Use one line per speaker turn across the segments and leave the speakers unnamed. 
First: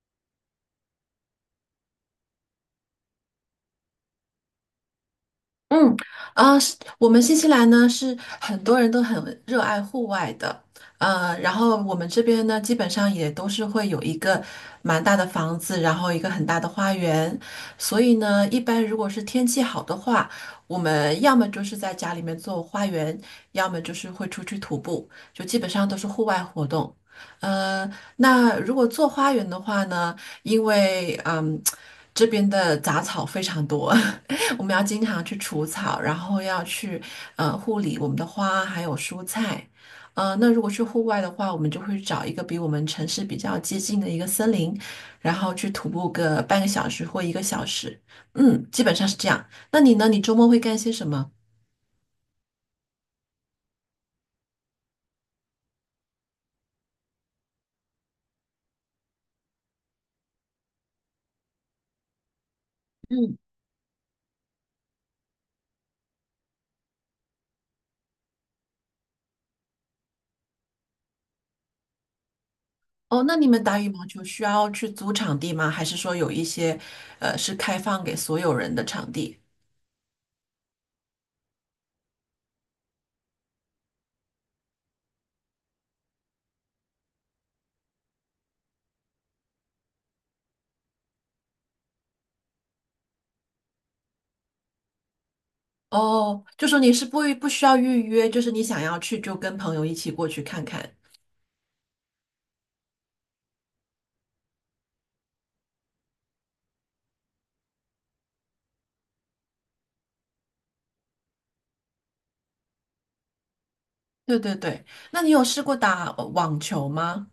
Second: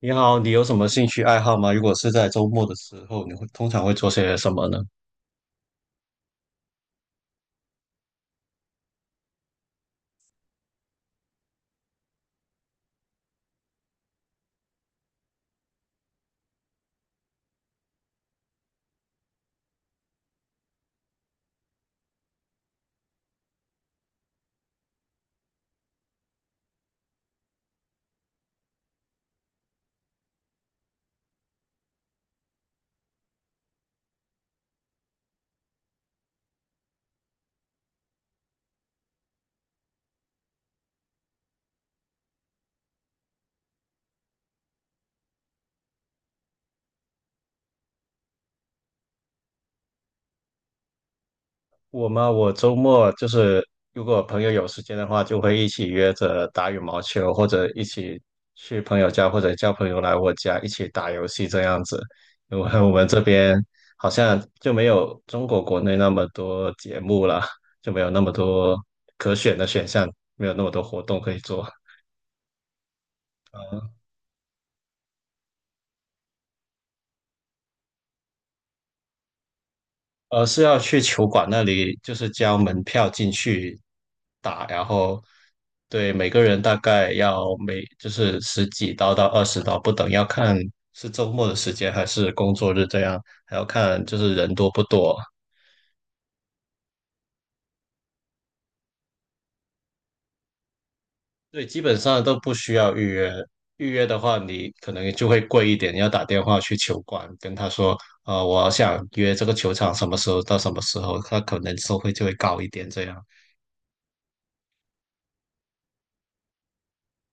你好，你有什么兴趣爱好吗？如果是在周末的时候，你会通常会做些什么呢？
嗯，啊、是我们新西兰呢是很多人都很热爱户外的，然后我们这边呢基本上也都是会有一个蛮大的房子，然后一个很大的花园，所以呢，一般如果是天气好的话，我们要么就是在家里面做花园，要么就是会出去徒步，就基本上都是户外活动。呃，那如果做花园的话呢，因为这边的杂草非常多。我们要经常去除草，然后要去护理我们的花还有蔬菜。那如果去户外的话，我们就会找一个比我们城市比较接近的一个森林，然后去徒步个半个小时或一个小时。基本上是这样。那你呢？你周末会干些什么？
我吗？我周末就是如果朋友有时间的话，就会一起约着打羽毛球，或者一起去朋友家，或者叫朋友来我家一起打游戏这样子。因为我们这边好像就没有中国国内那么多节目了，就没有那么多可选的选项，没有那么多活动可以做。
哦，那你们打羽毛球需要去租场地吗？还是说有一些是开放给所有人的场地？
而是要去球馆那里，就是交门票进去打，然后对每个人大概要就是十几刀到二十刀不等，要看是周末的时间还是工作日这样，还要看就是人多不多。
哦，就说你是不需要预约，就是你想要去就跟朋友一起过去看看。
对，基本上都不需要预约，预约的话你可能就会贵一点，你要打电话去球馆跟他说，我想约这个球场什么时候到什么时候，他可能收费就会高一点这样。
对对对，那你有试过打网球吗？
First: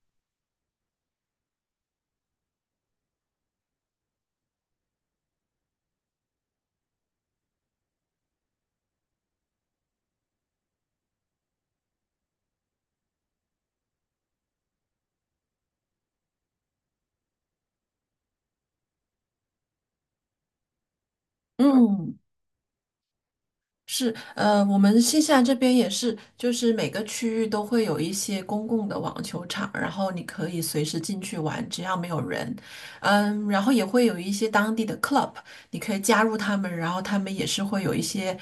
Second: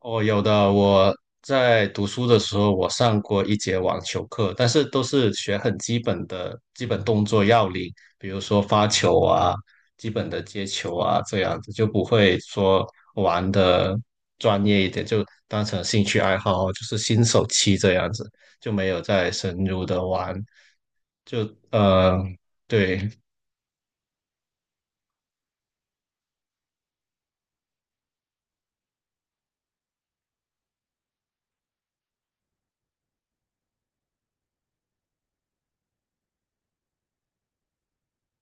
哦，有的。我在读书的时候，我上过一节网球课，但是都是学很基本的基本动作要领，比如说发球啊、基本的接球啊这样子，就不会说玩的专业一点，就当成兴趣爱好，就是新手期这样子，就没有再深入的玩。
嗯，
呃，对，
是，我们新西兰这边也是，就是每个区域都会有一些公共的网球场，然后你可以随时进去玩，只要没有人。然后也会有一些当地的 club，你可以加入他们，然后他们也是会有一些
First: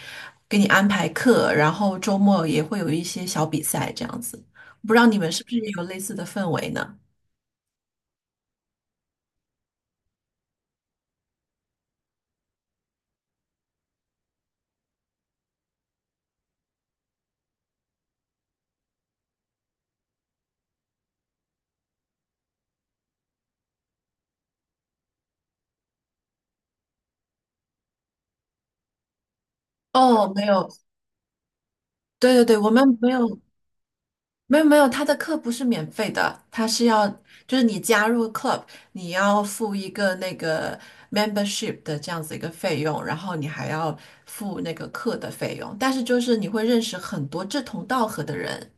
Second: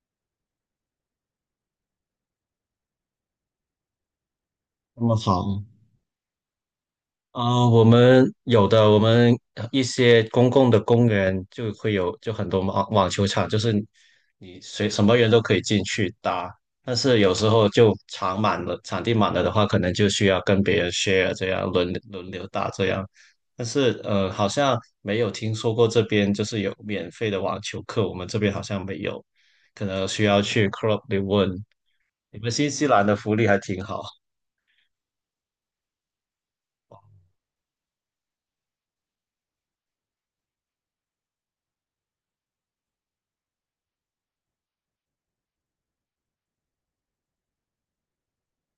给你安排课，然后周末也会有一些小比赛这样子。不知
那
道
么
你们是不是
好。
也有类似的氛围呢？
啊、我们有的，我们一些公共的公园就会有，就很多网球场，就是你随什么人都可以进去打，但是有时候就场满了，场地满了的话，可能就需要跟别人 share 这样轮流打这样。但是好像没有听说过这边就是有免费的网球课，我们这边好像没有，可能需
哦，
要
没
去
有，
club 里问。
对
你
对
们
对，
新
我
西
们
兰
没
的福
有，
利还挺好
没有没有，他的课不是免费的，他是要就是你加入 club，你要付一个那个 membership 的这样子一个费用，然后你还要付那个课的费用，但是就是你会认识很多志同道合的人，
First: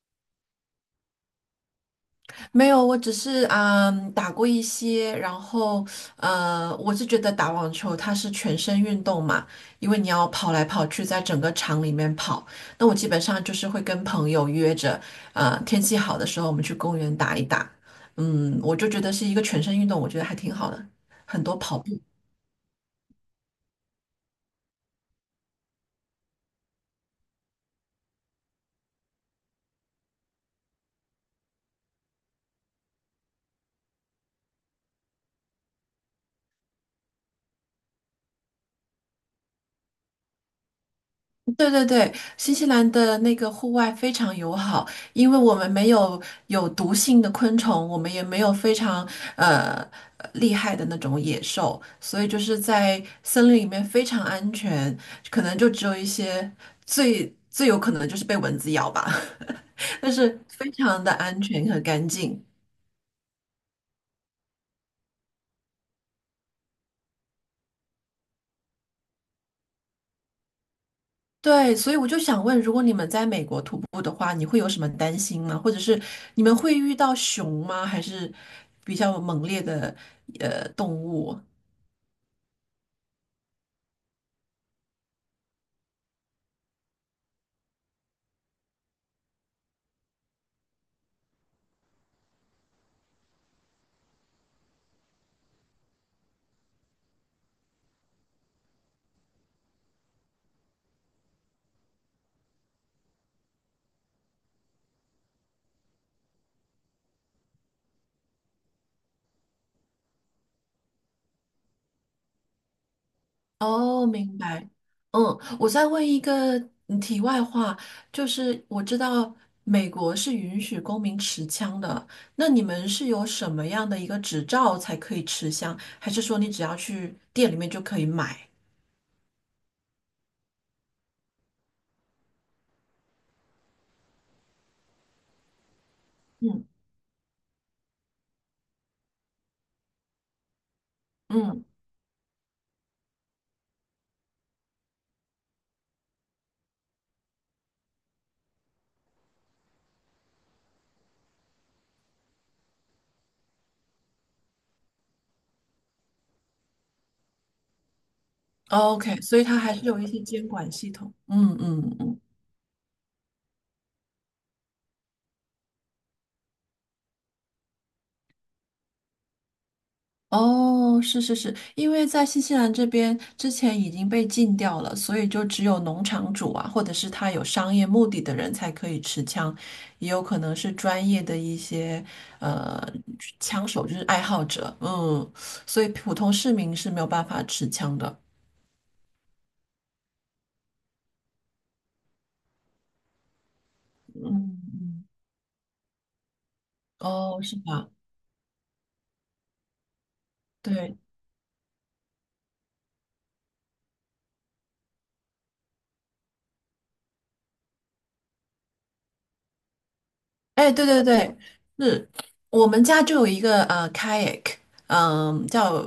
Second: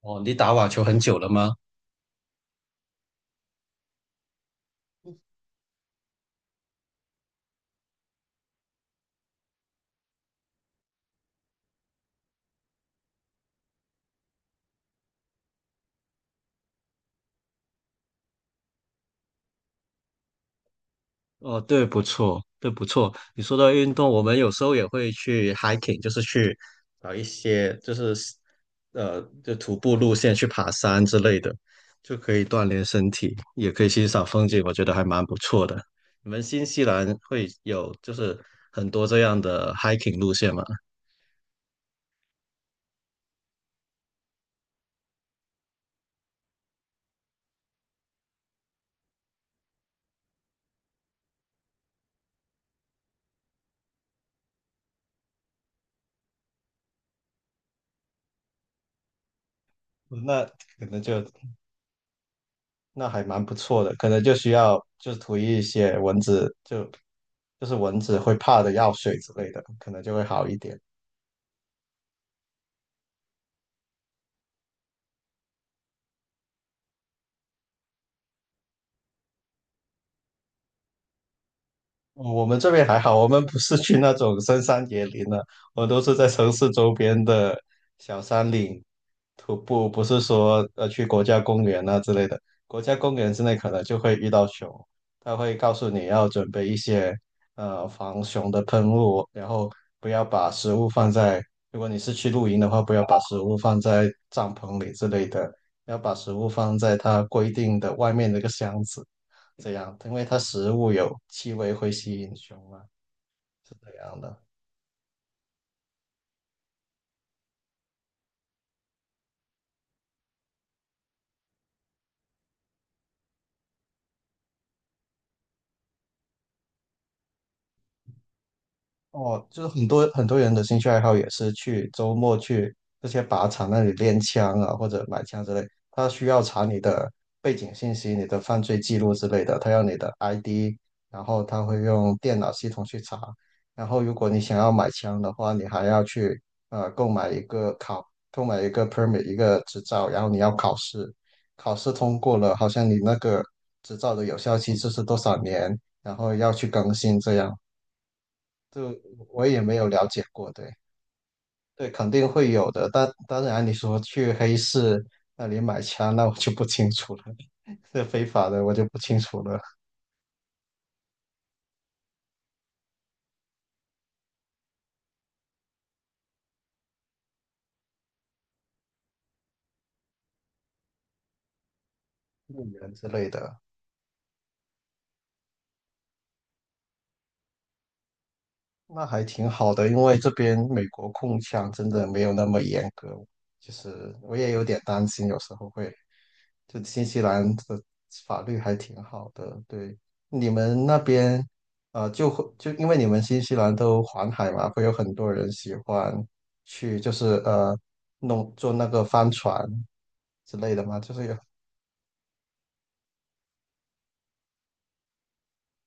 哦，你打网球很久了吗？
没有，我只是打过一些，然后我是觉得打网球它是全身运动嘛，因为你要跑来跑去，在整个场里面跑。那我基本上就是会跟朋友约着，天气好的时候我们去公园打一打。我就觉得是一个全身运动，我觉得还挺好的，很多
哦，
跑
对，
步。
不错，对，不错。你说到运动，我们有时候也会去 hiking，就是去找一些就是就徒步路线去爬山之类的，就可以锻炼身体，也可以欣赏风景，我觉得还蛮不错的。你们新西兰会有就是很多这样的 hiking 路线吗？
对对对，新西兰的那个户外非常友好，因为我们没有有毒性的昆虫，我们也没有非常呃厉害的那种野兽，所以就是在森林里面非常安全，可能就只有一些最最有可能就是被蚊子咬吧，但是
那
非
可能
常的
就
安全和干净。
那还蛮不错的，可能就需要就是涂一些蚊子，就是蚊子会怕的药水之类的，可能就会好一点。
对，所以我就想问，如果你们在美国徒步的话，你会有什么担心吗？或者是你们会遇到熊吗？还是比较猛烈的动物？
我们这边还好，我们不是去那种深山野林的，我都是在城市周边的小山岭徒步，不是说去国家公园啊之类的。国家公园之内可能就会遇到熊，它会告诉你要准备一些防熊的喷雾，然后不要把食物放在，如果你是去露营的话，不要把食物放在帐篷里之类的，要把食物放在它规定的外面那个箱子。这样，因为它食物有气味会吸引熊嘛，是这
哦，
样
明
的。
白。嗯，我再问一个题外话，就是我知道美国是允许公民持枪的，那你们是有什么样的一个执照才可以持枪？还是说你只要去店里面就可以买？
哦，就是很多很多人的兴趣爱好也是去周末去这些靶场那里练枪啊，或者买枪之类。他需要查
嗯
你的背景信息、你的犯罪记录之类的，他要你的 ID，然后他
嗯
会用电脑系统去查。然后如果你想要买枪的话，你还要去购买一个 permit 一个执照，然后你要考试，考试通过了，好像你那个执照的有效期就是多少年，然后要去更新这样。就
，OK，所以
我
它
也
还
没
是
有
有
了
一些
解
监
过，
管
对
系统。嗯
对，
嗯
肯
嗯。
定会有的。但当然，你说去黑市那里买枪，那我就不清楚了，是非法的，我就不清楚了，
哦，是是是，因为在新西兰这边之前已经被禁掉了，所以就只有农场主啊，或者是他有商业目的的人才可以持枪，也有可能是专业的一些
路
呃
人之类的。
枪手，就是爱好者，所以普通市民是没有办法持枪的，
那还挺好的，因为这边美国控枪真的没有那么严格，就是
嗯，
我也有点
嗯
担心，有时候会，就新西
哦，
兰
是
的
吧？
法律还挺好的，对，你们那
对。
边，就会就因为你们新西兰都环海嘛，会有很多人喜欢去，就是弄坐那个帆船之
哎，
类的
对
嘛，
对
就是
对，
有，
是我们家就有一个kayak，叫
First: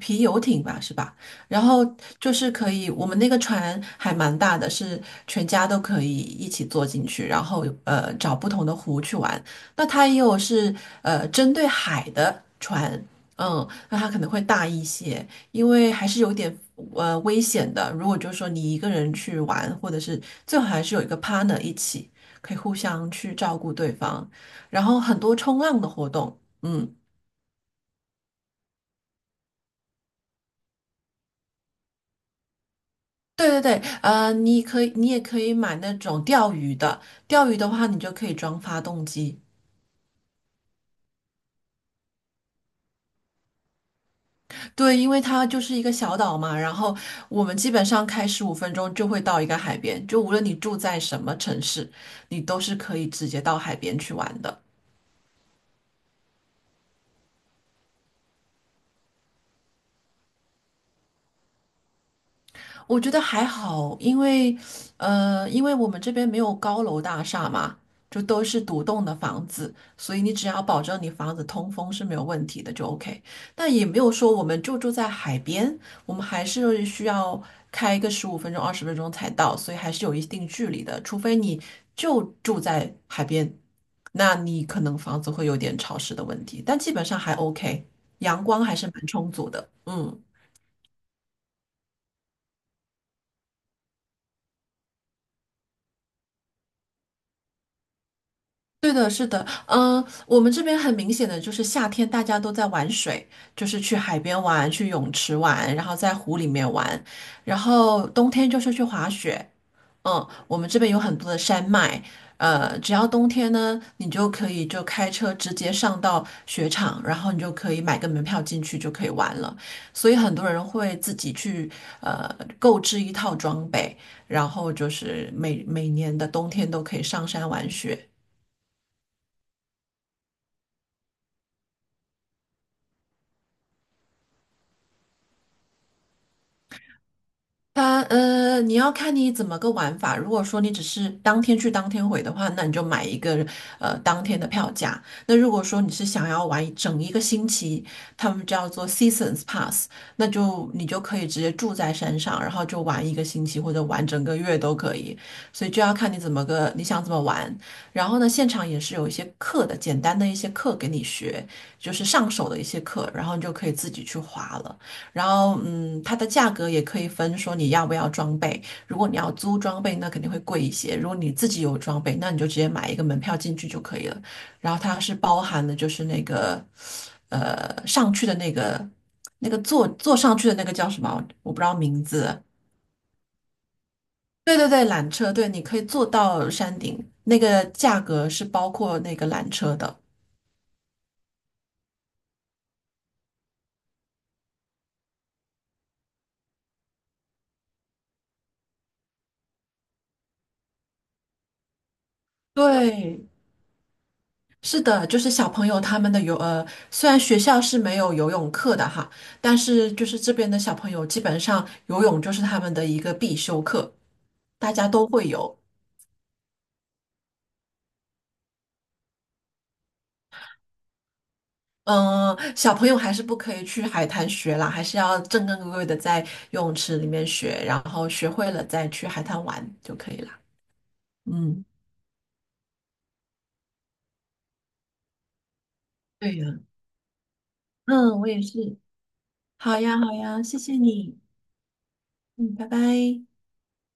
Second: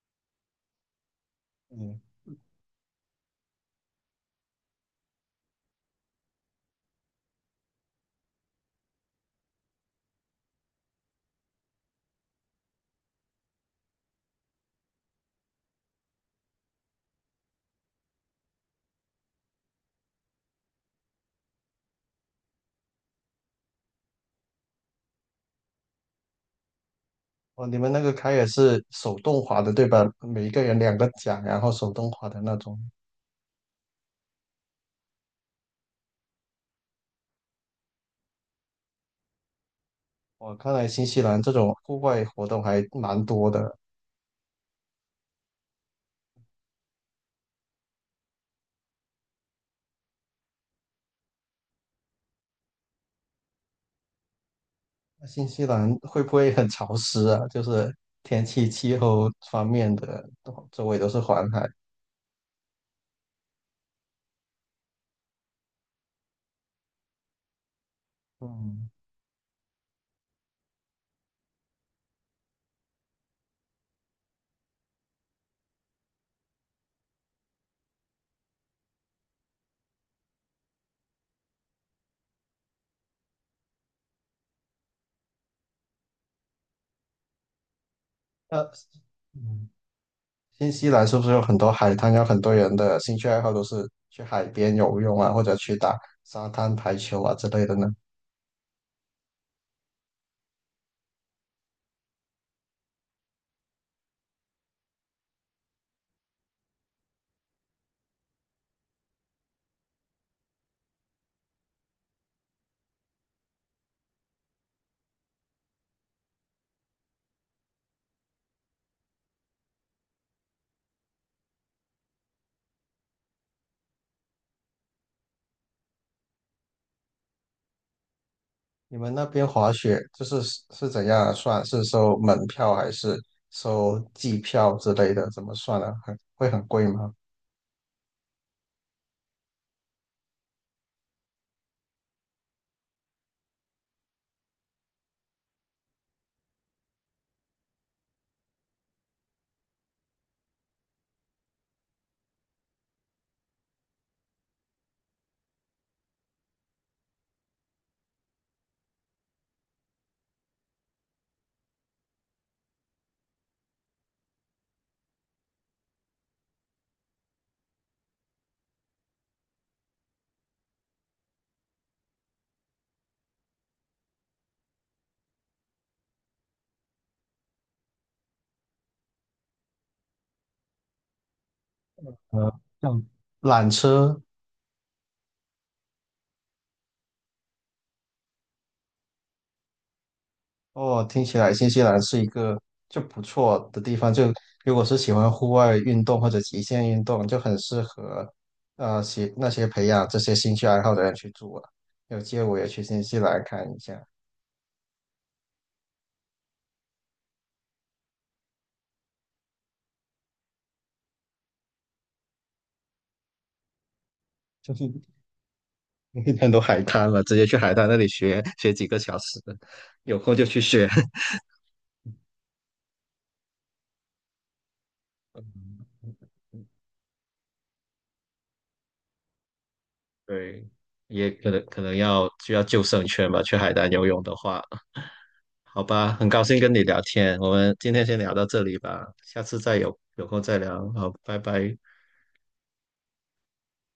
皮游艇吧，是吧？然后
嗯，
就是可以，我们那个船还蛮大的，是全家都可以一起坐进去，然后找不同的湖去玩。那它也有是针对海的船，那它可能会大一些，因为还是有点危险的。如果就是说你一个人去玩，或者是最好还是有一个 partner 一起。可以互相去照顾对方，然后很多冲浪的活动，嗯，
哦，你们那个开也是手动划的，对吧？每一个人两个桨，然后手动划的那种。
对对对，你也可以买那种钓鱼的，钓鱼的话，你就可以装发动机，
我看来新西兰这种户外活动还蛮多的。
对，因为它就是一个小岛嘛，然后我们基本上开十五分钟就会到一个海边，就无论你住在什么城市，你都是可以直接到海边去玩的。
那新西兰会不会很潮湿啊？就是天气、气候方面的，都周围都是环海。
我觉得还好，因为我们这边没有高楼大厦嘛，就都是独
嗯，
栋的房子，所以你只要保证你房子通风是没有问题的，就 OK。但也没有说我们就住在海边，我们还是需要开一个15分钟、20分钟才到，所以还是有一定距离的。除非你就住在海边，那你可能房子会有点潮湿的问题，但基本上还 OK，阳
那
光还是蛮充足
嗯，
的。嗯。
新西兰是不是有很多海滩？有很多人的兴趣爱好都是去海边游泳啊，或者去打沙滩排球啊之类的呢？
对的，是的，我们这边很明显的就是夏天大家都在玩水，就是去海边玩，去泳池玩，然后在湖里面玩，然后冬天就是去滑雪。我们这边有很多的山脉，只要冬天呢，你就可以就开车直接上到雪场，然后你就可以买个门票进去就可以玩了。所以很多人会自己去呃购置一套装备，然后就是每年的冬天都可以上山玩雪。
你们那边滑雪就是是怎样啊算？是收门票还是收季票之类的？怎么算啊？很会很贵吗？
它你要看你怎么个玩法。如果说你只是当天去当天回的话，那你就买一个当天的票价。那如果说你是想要玩一个星期，他们叫做 Seasons Pass，那就你就可以直接住在山上，然后就玩一个星期或者玩整个月都可以。所以就要看你怎么个你想怎么玩。然后呢，现场也是有一些课的，简单的一些课给你学，就是上手的一些课，然后你就可以自己去滑了。然后，它的价格也可以分，说你要不要装备。如果你要租装备，那肯定会贵一些；如果你自己有装备，那你就直接买一个门票进去就可以了。然后它是包含的，就是那个，上去的那个坐上去的那个叫什么？我不知道名字。
呃，像缆车
对对对，缆车，对，你可以坐到山顶，那个价格是包括那个缆车的。
哦，听起来新西兰是一个就不错的地方。就如果是喜欢户外运动或者极限运动，就很适合那些培养这些兴趣爱好的人去住啊。有机会我也去新西
对
兰看一下，
是的，就是小朋友他们的虽然学校是没有游泳课的哈，但是就是这边的小朋友基本上游泳就是他们的一个必修课，大家都会游。
很多海滩嘛，直接去海滩那里学学几个小时，有空就去学。
嗯、小朋友还是不可以去海滩学啦，还是要正正规规的在游泳池里面学，然后学会了再去海滩玩就可以啦。
对，也可
嗯，
能可能需要救生圈吧，去海南游泳的话，好吧，很
对
高
呀，
兴跟你聊天，我们今天先
嗯，我
聊
也
到这
是。
里吧，下次再
好呀，
有
好
有空
呀，谢
再
谢
聊，好，
你。
拜拜。
嗯，拜拜。